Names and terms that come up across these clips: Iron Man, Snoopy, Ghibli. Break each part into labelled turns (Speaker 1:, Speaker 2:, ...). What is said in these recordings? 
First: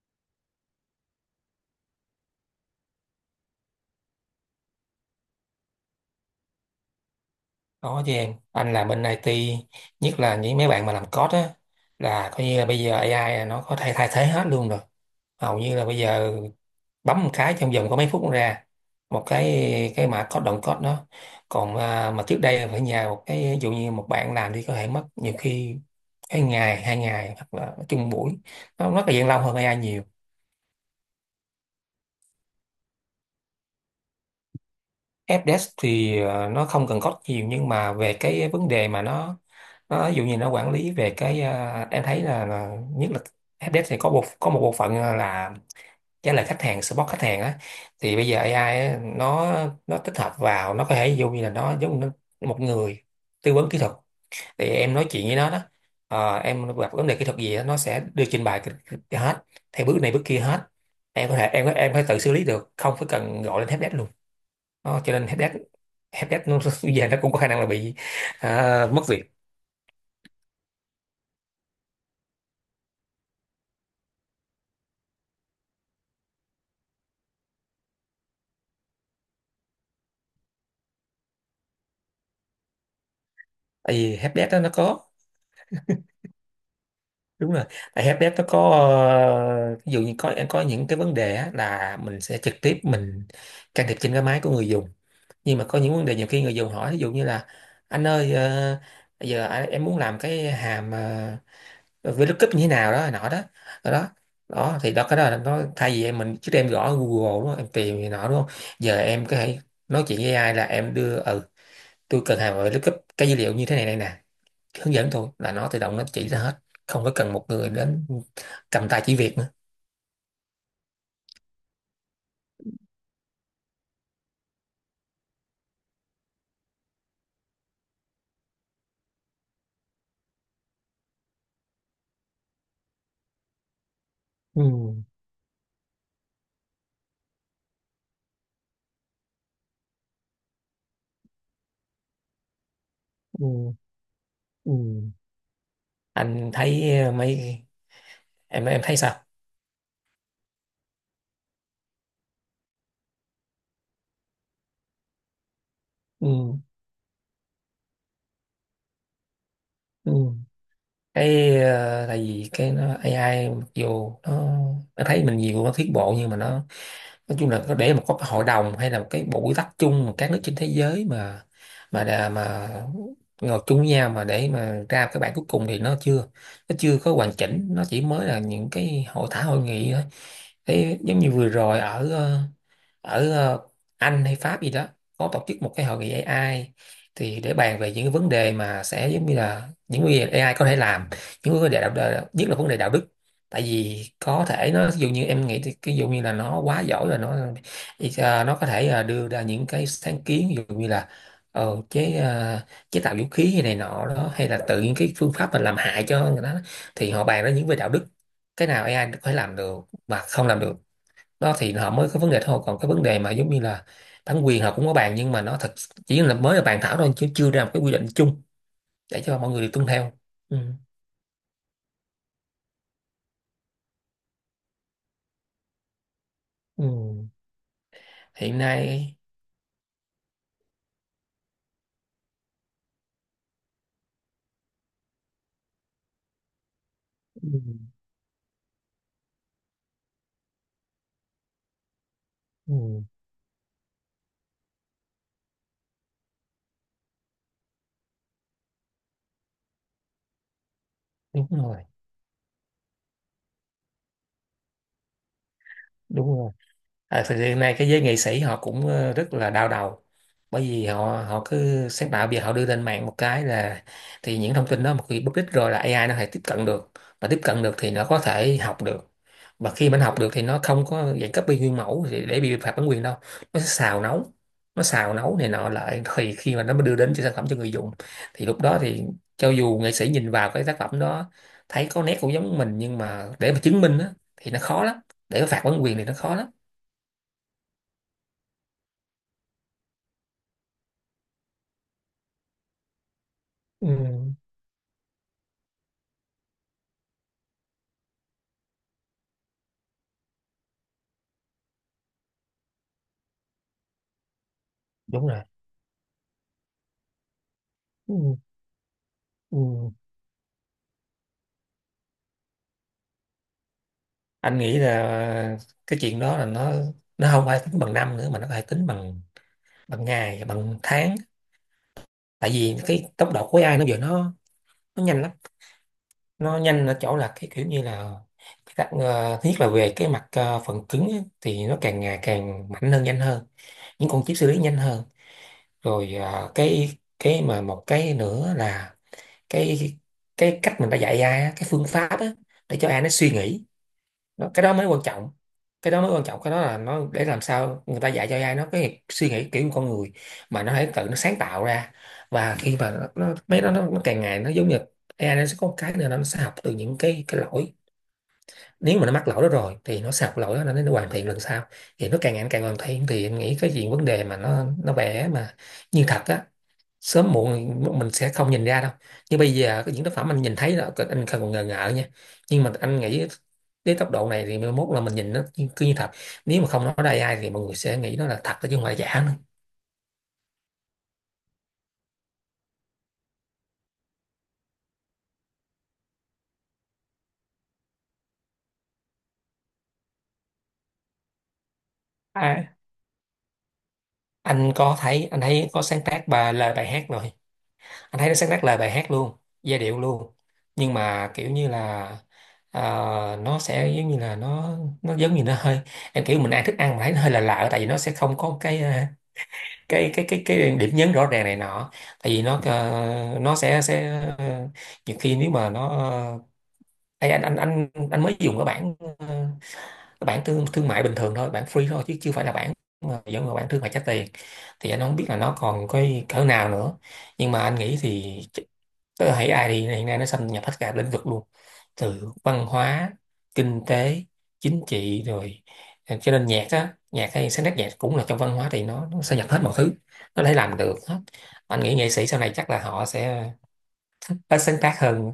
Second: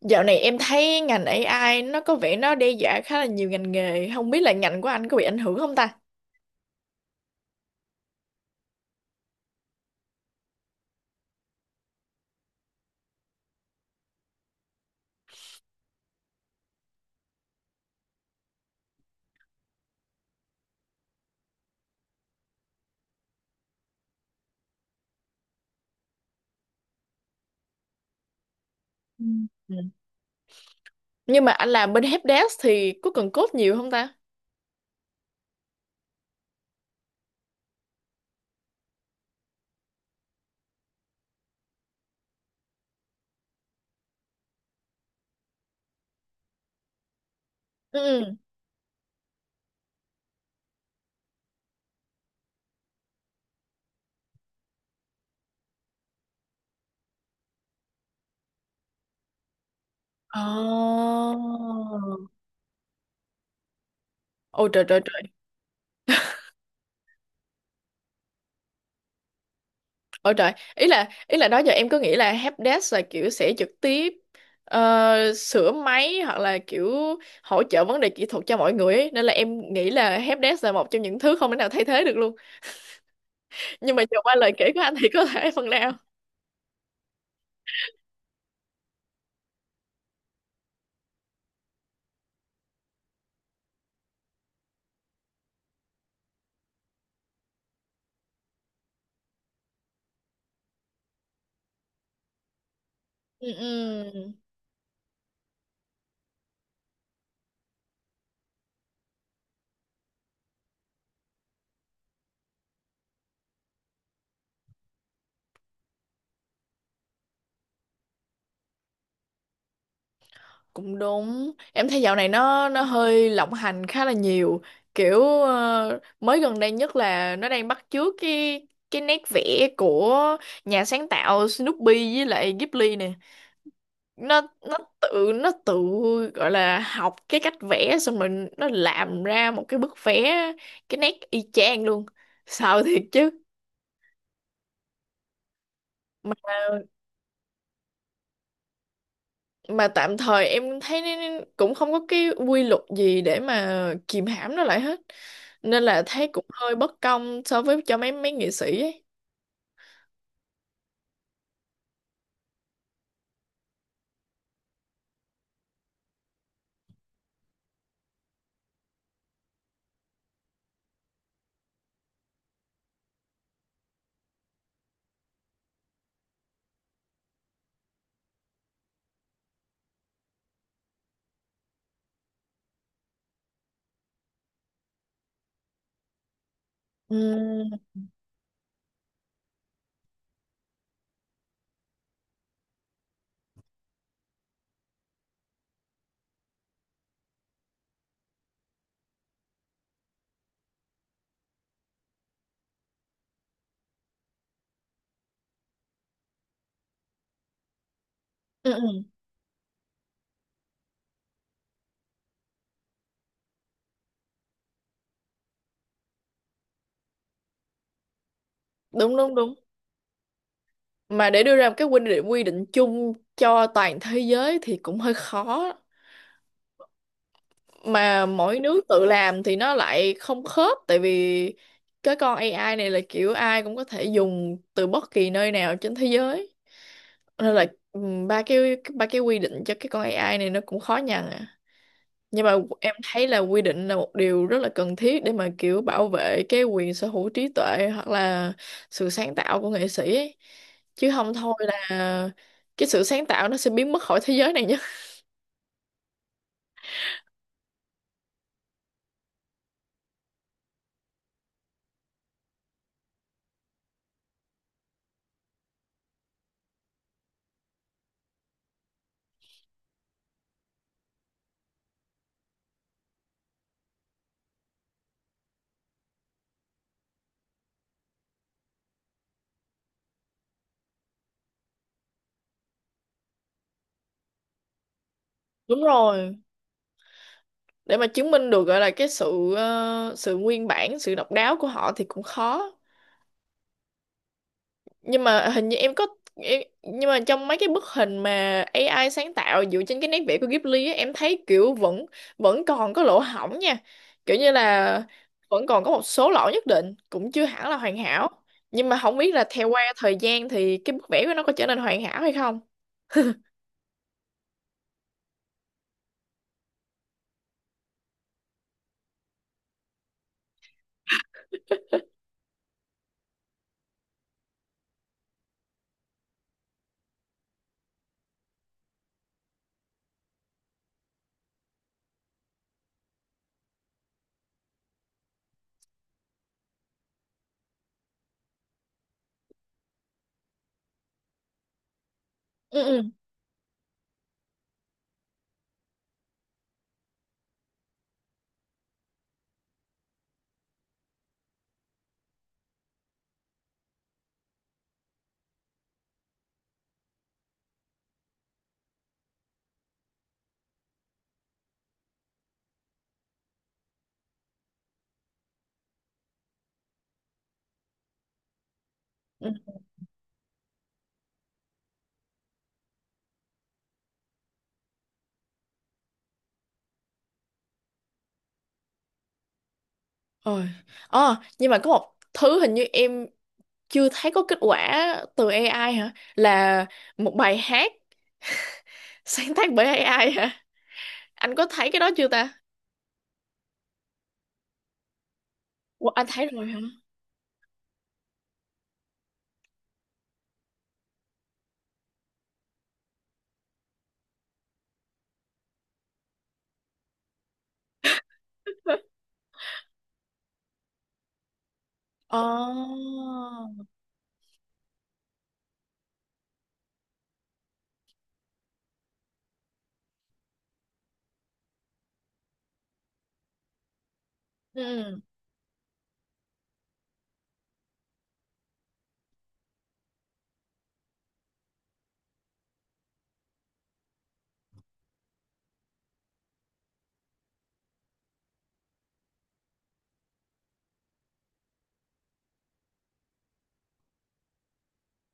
Speaker 1: Dạo này em thấy ngành AI nó có vẻ đe dọa khá là nhiều ngành nghề, không biết là ngành của anh có bị ảnh hưởng không ta?
Speaker 2: Có chứ em, anh làm bên IT, nhất là những mấy bạn mà làm code á, là coi như là bây giờ AI là nó có thể thay thế hết luôn rồi. Hầu như là bây giờ bấm một cái trong vòng có mấy phút nó ra một cái mã code động code đó. Còn à, mà trước đây là phải nhờ một cái ví dụ như một bạn làm đi, có thể mất nhiều khi cái ngày, hai ngày, hoặc là nói chung buổi, nó rất là
Speaker 1: Ừ.
Speaker 2: gian lâu hơn
Speaker 1: Ừ.
Speaker 2: AI nhiều.
Speaker 1: Nhưng mà anh làm bên helpdesk thì có cần code nhiều không ta?
Speaker 2: Fdesk thì nó không cần code nhiều, nhưng mà về cái vấn đề mà nó ví dụ như nó quản lý về cái em thấy là nhất là Fdesk thì có một bộ phận là trả lời khách hàng, support khách hàng á. Thì
Speaker 1: Ừ.
Speaker 2: bây giờ AI á, nó tích hợp vào, nó có thể ví dụ như là nó giống như một người tư vấn kỹ thuật. Thì em nói chuyện với nó đó. Em gặp vấn đề kỹ thuật gì á, nó sẽ đưa trình bày hết, theo bước này bước kia hết.
Speaker 1: Ồ.
Speaker 2: Em có thể em có- Em có thể tự xử lý được, không phải cần gọi lên Fdesk luôn.
Speaker 1: Ôi trời trời
Speaker 2: Đó, cho
Speaker 1: trời.
Speaker 2: nên helpdesk helpdesk nó bây giờ nó cũng có khả năng là bị, à, mất việc.
Speaker 1: Ôi trời. Ý là đó giờ em cứ nghĩ là helpdesk là kiểu sẽ trực tiếp sửa máy hoặc là kiểu hỗ trợ vấn đề kỹ thuật cho mọi người ấy. Nên là em nghĩ là helpdesk là một trong những thứ không thể nào thay thế được luôn. Nhưng
Speaker 2: Tại
Speaker 1: mà
Speaker 2: vì
Speaker 1: giờ qua lời
Speaker 2: helpdesk đó nó
Speaker 1: kể của anh
Speaker 2: có,
Speaker 1: thì có thể phần nào.
Speaker 2: đúng rồi, tại helpdesk nó có ví dụ như có những cái vấn đề á, là mình sẽ trực tiếp mình can thiệp trên cái máy của người dùng. Nhưng mà có những vấn đề nhiều khi người dùng hỏi, ví dụ như là anh ơi bây giờ em muốn làm cái hàm VLOOKUP như thế nào đó nọ đó,
Speaker 1: Ừ.
Speaker 2: đó đó.
Speaker 1: Ừ.
Speaker 2: Đó, thì đó cái đó là nó, thay vì em, mình trước đây em gõ Google đúng không? Em tìm này nọ đúng không, giờ em có thể nói chuyện với AI là em đưa, ừ, tôi cần hàng về lookup cái dữ liệu như thế này này nè, hướng dẫn tôi, là nó tự động nó chỉ ra hết, không có cần một người đến cầm tay chỉ việc nữa.
Speaker 1: Cũng đúng, em thấy dạo này nó hơi lộng hành khá là nhiều, kiểu mới gần đây nhất là nó đang bắt chước cái nét vẽ của nhà sáng tạo Snoopy với lại Ghibli nè. nó
Speaker 2: Ừ,
Speaker 1: nó tự nó tự gọi là học cái cách vẽ, xong rồi nó làm ra một cái bức vẽ cái nét y chang luôn, sợ thiệt chứ.
Speaker 2: ừ, ừ.
Speaker 1: mà
Speaker 2: Anh thấy mấy, em thấy sao?
Speaker 1: mà tạm thời em thấy nó cũng không có cái quy luật gì để mà kìm hãm nó lại hết, nên là thấy cũng
Speaker 2: Ừ,
Speaker 1: hơi bất công so với cho mấy mấy nghệ sĩ ấy.
Speaker 2: ừ. Cái tại vì cái nó AI mặc dù nó thấy mình nhiều nó tiến bộ, nhưng mà nó nói chung là, có để mà có cái hội đồng hay là một cái bộ quy tắc chung mà các nước trên thế giới, mà mà ngồi chung với nhau mà để mà ra cái bản cuối cùng, thì nó chưa, nó chưa có hoàn chỉnh, nó chỉ mới là những cái hội thảo hội nghị thôi. Thế giống như vừa rồi ở ở ờ, Anh hay Pháp gì đó có tổ chức một cái hội nghị AI, thì để
Speaker 1: Ừ.
Speaker 2: bàn về những cái vấn đề mà sẽ giống như là những vấn đề AI có thể làm, những vấn đề đạo đạo- nhất là vấn đề đạo đức. Tại vì có thể nó, ví dụ như em nghĩ thì ví dụ như là nó quá giỏi rồi, nó có thể đưa ra những cái sáng kiến, ví dụ như là ờ, chế ờ, chế tạo vũ khí hay này nọ đó, hay là tự những cái phương pháp mà làm hại cho người đó. Thì họ bàn ra những về đạo đức, cái
Speaker 1: Ừ.
Speaker 2: nào
Speaker 1: Ừ.
Speaker 2: AI có thể làm được mà không làm được. Đó thì họ mới có vấn đề thôi, còn cái vấn đề mà giống như là bản quyền họ cũng có bàn, nhưng mà nó thật, chỉ là mới là bàn thảo thôi, chứ chưa ra một cái quy định chung
Speaker 1: Đúng
Speaker 2: để
Speaker 1: đúng
Speaker 2: cho mọi
Speaker 1: đúng.
Speaker 2: người được tuân theo. Ừ.
Speaker 1: Mà để đưa ra một cái quy định chung cho toàn thế giới thì cũng hơi khó,
Speaker 2: Ừ.
Speaker 1: mà
Speaker 2: Hiện
Speaker 1: mỗi nước tự
Speaker 2: nay.
Speaker 1: làm thì nó lại không khớp, tại vì cái con AI này là kiểu ai cũng có thể dùng từ bất kỳ nơi nào trên thế giới,
Speaker 2: Ừ.
Speaker 1: nên là ừm, ba cái ba cái quy định cho cái con AI này nó cũng khó nhằn à. Nhưng mà em
Speaker 2: Ừ.
Speaker 1: thấy là quy định là một điều rất là cần thiết để mà kiểu bảo vệ cái quyền sở hữu trí tuệ hoặc là sự sáng tạo của nghệ sĩ ấy, chứ không
Speaker 2: Đúng
Speaker 1: thôi
Speaker 2: rồi,
Speaker 1: là cái sự sáng tạo nó sẽ biến mất khỏi thế giới này nhé.
Speaker 2: đúng rồi. À, thực hiện nay cái giới nghệ sĩ họ cũng rất là đau đầu, bởi vì họ họ cứ sáng tạo, bây giờ họ đưa lên mạng một cái là, thì những thông tin đó một khi bất ích rồi là AI nó có thể tiếp cận được, và tiếp cận được thì nó có thể học được. Và khi mà nó học được thì nó không có dạng copy nguyên mẫu thì để bị phạt bản quyền đâu, nó sẽ xào nấu. Nó xào nấu này nọ lại, thì khi mà nó mới đưa đến cho sản phẩm cho người dùng, thì lúc đó thì cho dù nghệ sĩ nhìn vào cái tác phẩm đó thấy có nét cũng giống mình, nhưng mà để mà chứng minh á, thì nó khó lắm, để phạt bản
Speaker 1: Đúng
Speaker 2: quyền thì nó khó
Speaker 1: rồi,
Speaker 2: lắm.
Speaker 1: để mà chứng minh được gọi là cái sự sự nguyên bản, sự độc đáo của họ thì cũng khó.
Speaker 2: Ừ,
Speaker 1: Nhưng mà hình như nhưng mà trong mấy cái bức hình mà AI sáng tạo dựa trên cái nét vẽ của Ghibli á, em thấy kiểu vẫn vẫn còn có lỗ hổng nha, kiểu như là
Speaker 2: đúng rồi.
Speaker 1: vẫn còn có một số lỗi nhất định, cũng chưa hẳn là hoàn hảo.
Speaker 2: Ừ,
Speaker 1: Nhưng mà không biết là theo qua
Speaker 2: ừ.
Speaker 1: thời gian thì cái bức vẽ của nó có trở nên hoàn hảo hay không.
Speaker 2: Anh nghĩ là cái chuyện đó là nó không phải tính bằng năm nữa, mà nó phải tính bằng, bằng ngày bằng tháng. Tại vì cái tốc độ của AI nó giờ nó nhanh lắm. Nó nhanh ở chỗ là cái kiểu như là, thứ nhất là về cái mặt phần cứng á, thì nó càng ngày càng mạnh hơn, nhanh hơn, những con chip xử lý nhanh hơn. Rồi cái mà một cái nữa là cái cái cách mình đã dạy AI á, cái phương pháp á, để
Speaker 1: Ừ.
Speaker 2: cho
Speaker 1: Ừ.
Speaker 2: AI nó suy nghĩ. Đó, cái đó mới quan trọng, cái đó mới quan trọng, cái đó là nó để làm sao người ta dạy cho AI nó cái suy nghĩ kiểu con người, mà nó hãy tự nó sáng tạo ra. Và khi mà nó mấy đó nó càng ngày nó giống như, AI nó sẽ có một cái nữa là nó sẽ học từ những cái lỗi. Nếu mà nó mắc lỗi đó rồi thì nó sạc lỗi đó, nó hoàn thiện lần sau. Thì nó càng ngày nó càng hoàn thiện, thì em nghĩ cái gì vấn đề mà nó vẽ mà như thật á, sớm muộn mình sẽ không nhìn ra đâu. Nhưng
Speaker 1: Ừ.
Speaker 2: bây giờ cái những tác phẩm anh nhìn thấy là anh không còn ngờ ngợ nha, nhưng mà anh nghĩ đến tốc độ này thì mai mốt là mình nhìn nó cứ như thật. Nếu mà không nói đây ai thì mọi người sẽ nghĩ nó là thật đó, chứ không phải giả nữa.
Speaker 1: Ôi. Ờ, nhưng mà có một thứ hình như em chưa thấy có kết quả từ AI hả? Là một bài hát sáng tác bởi AI hả? Anh có thấy cái đó chưa ta?
Speaker 2: À, anh có thấy, anh thấy có sáng
Speaker 1: Ủa, anh
Speaker 2: tác
Speaker 1: thấy
Speaker 2: bài
Speaker 1: rồi
Speaker 2: lời
Speaker 1: hả?
Speaker 2: bài hát rồi. Anh thấy nó sáng tác lời bài hát luôn, giai điệu luôn, nhưng mà kiểu như là ờ, nó sẽ giống như là nó giống như nó hơi, em kiểu mình ăn thức ăn mà thấy nó hơi là lạ lạ, tại vì nó sẽ không có cái cái điểm nhấn rõ ràng này nọ. Tại
Speaker 1: Ồ.
Speaker 2: vì nó nó sẽ ờ, nhiều khi nếu mà nó Ê, anh mới dùng cái bản cái bản thương thương mại bình thường thôi, bản free thôi, chứ chưa phải là bản mà giống như bản thương mại trả tiền. Thì anh không
Speaker 1: Ừ.
Speaker 2: biết là nó còn cái cỡ nào nữa, nhưng mà anh nghĩ thì, tức là thấy AI thì hiện nay nó xâm nhập hết cả lĩnh vực luôn, từ văn hóa, kinh tế, chính trị rồi. À, cho nên nhạc á, nhạc hay sáng tác nhạc cũng là trong văn hóa, thì nó xâm nhập hết mọi thứ, nó có thể làm được hết. Anh nghĩ nghệ sĩ sau này chắc là họ sẽ ít sáng tác hơn,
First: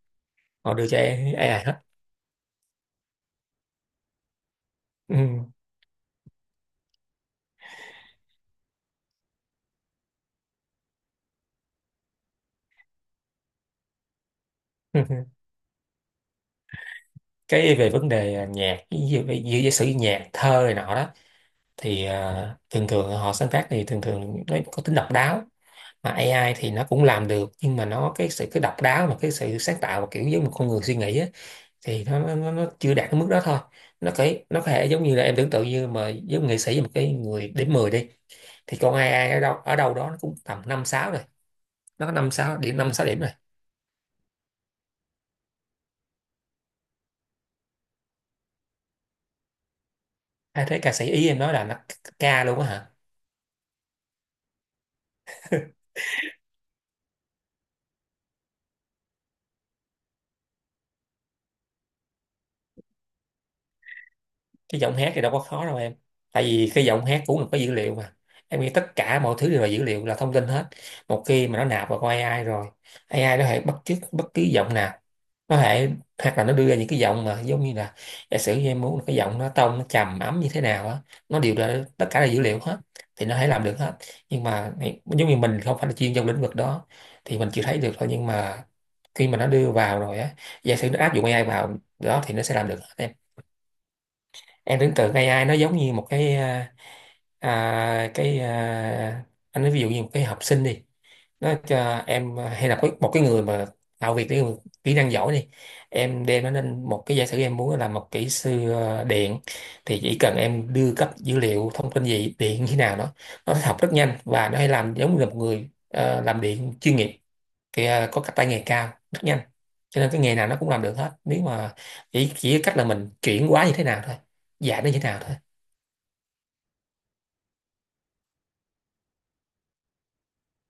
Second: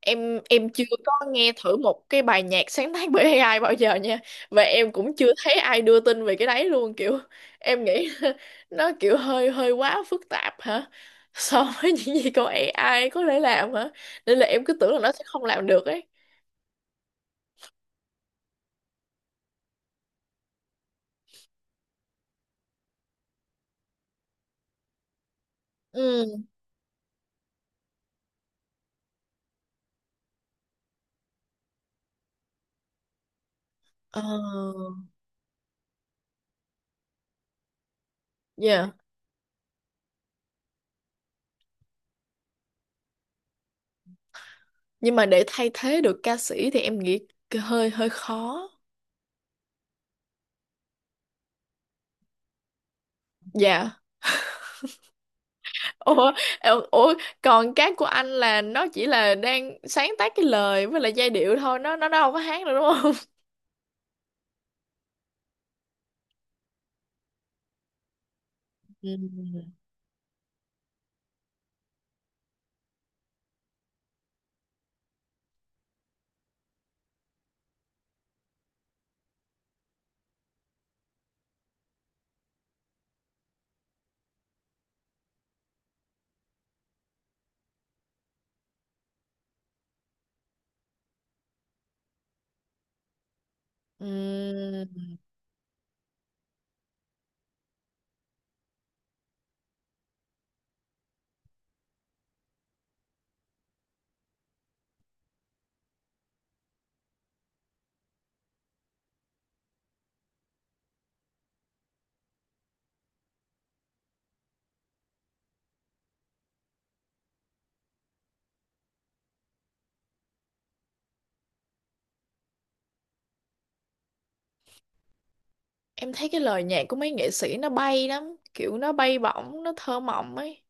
Speaker 1: Em
Speaker 2: họ
Speaker 1: chưa
Speaker 2: đưa cho
Speaker 1: có
Speaker 2: AI
Speaker 1: nghe thử
Speaker 2: hết.
Speaker 1: một cái bài nhạc sáng tác bởi AI bao giờ nha. Và em cũng
Speaker 2: Ừ.
Speaker 1: chưa thấy ai đưa tin về cái đấy luôn, kiểu em nghĩ nó kiểu hơi hơi quá phức tạp hả? So với những gì con AI có thể làm hả? Nên là em cứ tưởng là nó sẽ không làm được ấy.
Speaker 2: Về vấn đề nhạc giả sử như nhạc thơ này nọ đó thì thường thường họ sáng tác thì thường thường nó có tính độc đáo. Mà
Speaker 1: Ừ.
Speaker 2: AI thì nó cũng làm được, nhưng mà nó cái sự độc đáo và cái sự sáng tạo và kiểu giống một con người suy nghĩ á, thì nó chưa đạt đến mức đó thôi. nó
Speaker 1: Ờ.
Speaker 2: cái nó có thể giống như là em tưởng tượng như mà giống nghệ sĩ một cái người điểm 10 đi, thì
Speaker 1: Yeah.
Speaker 2: con AI ở đâu đó nó cũng tầm năm sáu rồi, nó có năm sáu điểm, năm sáu điểm rồi.
Speaker 1: Nhưng mà để thay thế được ca sĩ thì em nghĩ hơi hơi khó.
Speaker 2: Ai thấy ca sĩ ý, em nói là nó ca luôn á hả?
Speaker 1: Dạ. Ủa. Ủa, còn cái của anh là nó chỉ là đang sáng tác cái lời với lại giai điệu thôi, nó đâu có hát được đúng không?
Speaker 2: Cái giọng hát thì đâu có khó đâu em, tại vì cái giọng hát cũng là có dữ liệu mà. Em nghĩ tất cả mọi thứ đều là
Speaker 1: Ừm.
Speaker 2: dữ liệu, là thông tin hết. Một khi mà nó nạp vào con AI rồi, AI nó có thể bắt chước bất cứ giọng nào, nó lại hoặc là nó đưa ra những cái giọng mà giống như là giả sử như em muốn là cái giọng nó tông nó trầm ấm như thế nào á, nó đều là tất cả là dữ liệu hết thì nó thể làm được hết. Nhưng mà giống như mình không phải là chuyên trong lĩnh vực đó thì mình chưa thấy được thôi, nhưng mà khi mà nó đưa vào rồi á, giả sử nó áp dụng AI vào đó thì nó sẽ làm được hết em. Em tưởng tượng
Speaker 1: Ừm,
Speaker 2: AI nó giống như một cái à, à, cái à, anh nói ví dụ như một cái học sinh đi, nó cho em hay là có một cái người mà tạo việc cái người kỹ năng giỏi đi, em đem nó lên một cái giả sử em muốn làm một kỹ sư điện, thì chỉ cần em đưa cấp dữ liệu thông tin gì điện như thế nào đó, nó học rất nhanh và nó hay làm giống như là một người làm điện chuyên nghiệp, thì có cái tay nghề cao rất nhanh. Cho nên cái nghề nào nó cũng làm được hết nếu mà chỉ cách là mình chuyển hóa như thế nào thôi, dạy nó như thế nào thôi.
Speaker 1: em thấy cái lời nhạc của mấy nghệ sĩ nó bay lắm, kiểu nó bay bổng, nó thơ mộng ấy.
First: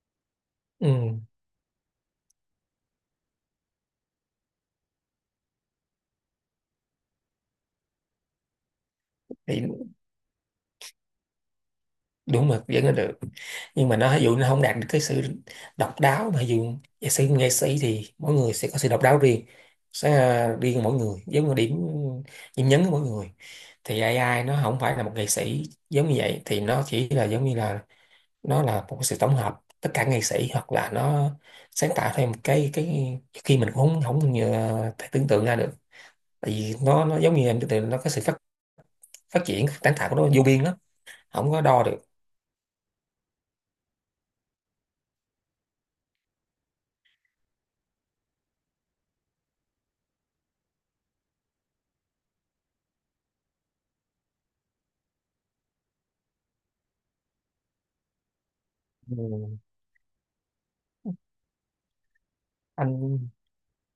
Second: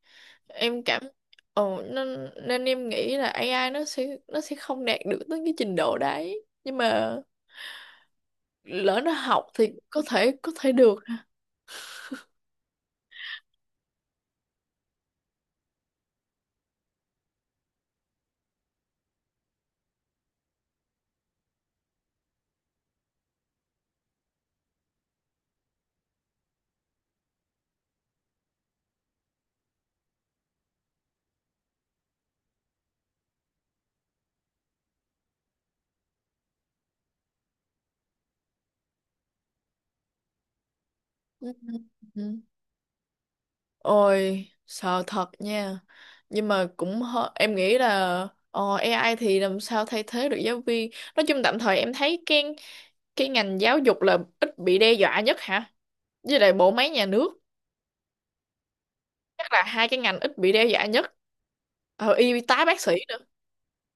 Speaker 1: Em cảm
Speaker 2: Ừ.
Speaker 1: Ồ, nên nên em nghĩ là AI nó sẽ không đạt được tới cái trình độ đấy, nhưng mà lỡ nó học
Speaker 2: Thì
Speaker 1: thì có thể được.
Speaker 2: đúng mà vẫn là được, nhưng mà nó ví dụ nó không đạt được cái sự độc đáo, mà ví dụ nghệ sĩ thì mỗi người sẽ có sự độc đáo riêng, sẽ riêng mỗi người, giống như điểm điểm nhấn của mỗi người. Thì AI nó không phải là một nghệ sĩ giống như vậy, thì nó chỉ là giống như là nó là một sự tổng hợp tất cả nghệ sĩ, hoặc là nó sáng tạo thêm một cái khi mình cũng không không nhờ- thể tưởng tượng ra được. Tại vì nó giống như em tưởng tượng nó có sự phát phát triển sáng tạo của nó vô biên lắm, không có đo được.
Speaker 1: Ừm. Ôi, sợ thật nha. Nhưng mà cũng em nghĩ là AI thì làm sao thay thế được giáo viên. Nói chung tạm thời em thấy cái ngành giáo dục là ít bị đe dọa nhất hả? Với lại bộ máy nhà nước, chắc
Speaker 2: Ừ.
Speaker 1: là hai cái ngành ít bị đe dọa nhất. Ờ, y tá bác sĩ nữa.
Speaker 2: anh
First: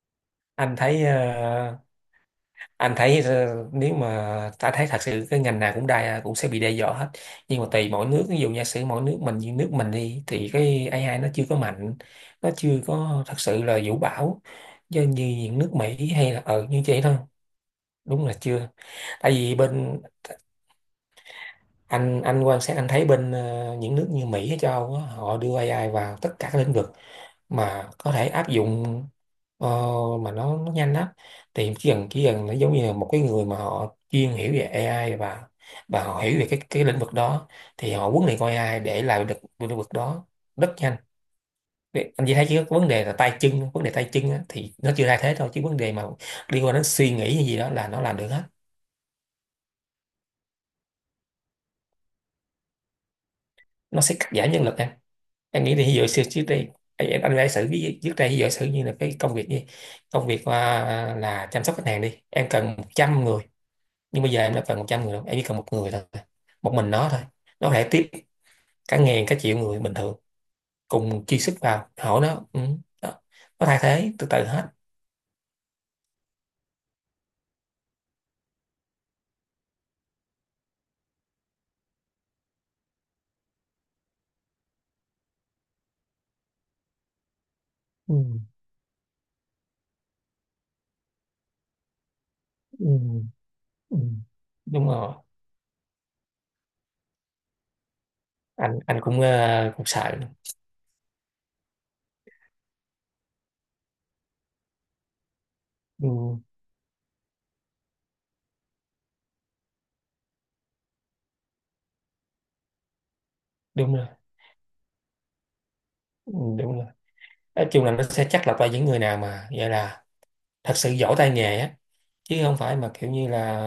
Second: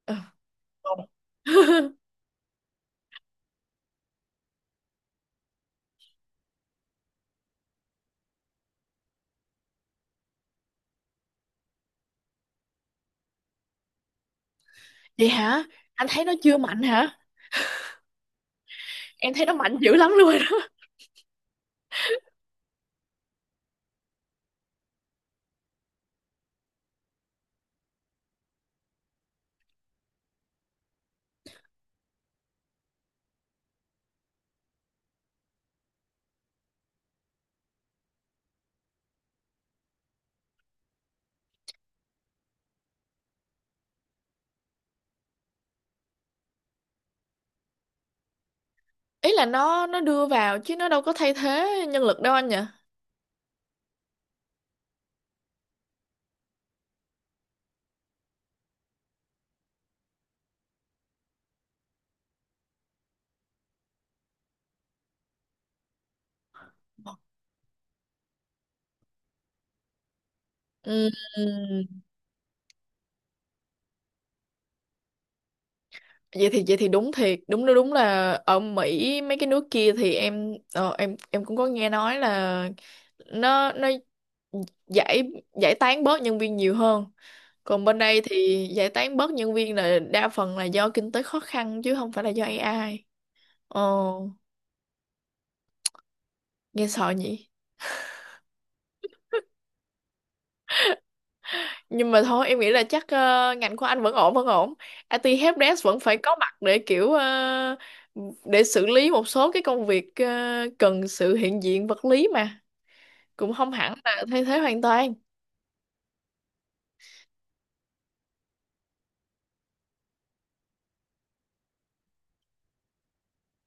Speaker 1: Ờ,
Speaker 2: anh thấy
Speaker 1: còn-
Speaker 2: nếu mà ta thấy thật sự cái ngành nào cũng sẽ bị đe dọa hết, nhưng mà tùy mỗi nước, ví dụ giả sử mỗi nước mình, như nước mình đi thì cái AI nó chưa có mạnh, nó chưa có thật sự là vũ bão, do như
Speaker 1: Vậy
Speaker 2: những
Speaker 1: hả?
Speaker 2: nước Mỹ
Speaker 1: Anh thấy nó
Speaker 2: hay là
Speaker 1: chưa
Speaker 2: ở như
Speaker 1: mạnh
Speaker 2: vậy thôi.
Speaker 1: hả?
Speaker 2: Đúng là chưa. Tại
Speaker 1: Em thấy nó
Speaker 2: vì
Speaker 1: mạnh dữ
Speaker 2: bên
Speaker 1: lắm luôn rồi đó.
Speaker 2: anh quan sát, anh thấy bên những nước như Mỹ hay châu Âu á, họ đưa AI vào tất cả các lĩnh vực mà có thể áp dụng, ờ, mà nó nhanh lắm. Thì chỉ cần nó giống như là một cái người mà họ chuyên hiểu về AI, và họ hiểu về cái lĩnh vực đó, thì họ huấn luyện con AI để làm được cái lĩnh vực đó rất nhanh. Vậy anh chỉ thấy chỉ có vấn đề là tay chân, vấn đề tay chân á, thì nó chưa thay thế thôi, chứ vấn đề mà liên quan đến suy nghĩ hay gì đó là nó làm được hết.
Speaker 1: Ý là nó đưa vào chứ nó đâu có thay thế nhân lực đâu anh nhỉ?
Speaker 2: Nó sẽ cắt giảm nhân lực em nghĩ thì ví dụ xưa trước đây, anh giả sử trước đây ví dụ sử như là cái công việc gì, công việc là chăm sóc khách hàng đi, em cần 100 người, nhưng bây giờ em đâu cần 100 người đâu, em chỉ cần một người thôi, một mình nó thôi. Nó có thể tiếp cả ngàn cả triệu người bình thường
Speaker 1: Ừ.
Speaker 2: cùng chi sức vào hỏi nó, đó. Nó thay thế từ từ hết.
Speaker 1: Vậy thì đúng thiệt, đúng đúng là ở Mỹ mấy cái nước kia thì em em cũng có nghe nói là nó giải giải tán bớt nhân viên nhiều hơn, còn bên đây
Speaker 2: Ừ.
Speaker 1: thì giải tán bớt nhân viên là đa phần là do kinh tế khó khăn chứ không phải là do AI.
Speaker 2: Ừ.
Speaker 1: Ồ,
Speaker 2: Ừ. Đúng rồi.
Speaker 1: nghe sợ nhỉ.
Speaker 2: Anh cũng cũng sợ.
Speaker 1: Nhưng mà thôi, em nghĩ là chắc ngành của anh vẫn ổn, vẫn ổn. IT helpdesk vẫn
Speaker 2: Ừ.
Speaker 1: phải có mặt để kiểu để xử lý một số cái công việc cần sự hiện diện vật lý, mà cũng không hẳn
Speaker 2: Đúng rồi.
Speaker 1: là thay thế hoàn toàn.
Speaker 2: Ừ. Đúng rồi. Nói chung là nó sẽ chắc lọc ra những người nào mà gọi là thật sự giỏi tay nghề á, chứ không phải mà kiểu như là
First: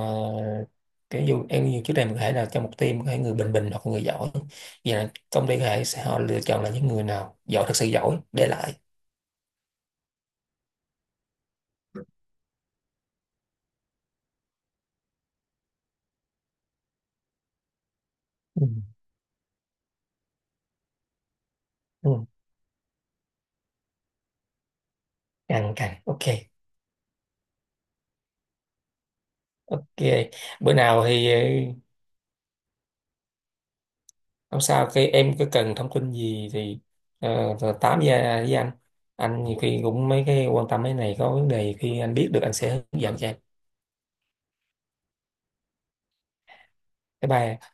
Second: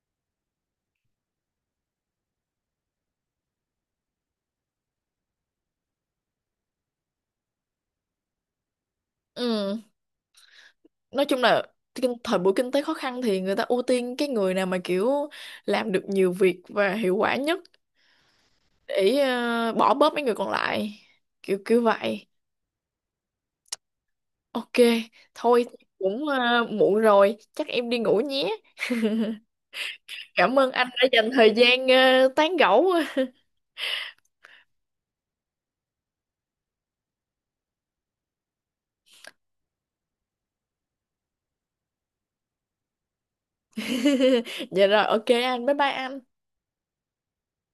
Speaker 2: kiểu dù em nhiều, trước đây mình có thể là trong một team có thể người bình bình hoặc người giỏi, vậy là công ty có thể sẽ họ lựa chọn là những người nào giỏi, thật sự giỏi để lại.
Speaker 1: Ừ. Nói chung là thời buổi kinh tế khó khăn thì người ta ưu tiên cái người nào mà kiểu làm được nhiều việc và hiệu quả nhất,
Speaker 2: Ừ.
Speaker 1: để bỏ bớt mấy người còn lại, kiểu kiểu
Speaker 2: Ừ.
Speaker 1: vậy. Ok. Thôi,
Speaker 2: Càng càng ok.
Speaker 1: cũng muộn rồi, chắc em đi ngủ nhé.
Speaker 2: Ok.
Speaker 1: Cảm ơn
Speaker 2: Bữa
Speaker 1: anh
Speaker 2: nào
Speaker 1: đã dành
Speaker 2: thì
Speaker 1: thời gian tán gẫu.
Speaker 2: không sao, khi em có cần thông tin gì thì rồi tám với anh. Anh nhiều khi cũng mấy cái quan tâm mấy này, có vấn đề khi anh biết được anh sẽ hướng dẫn cho em.
Speaker 1: Dạ rồi, ok, anh, bye bye anh.
Speaker 2: Bye bye.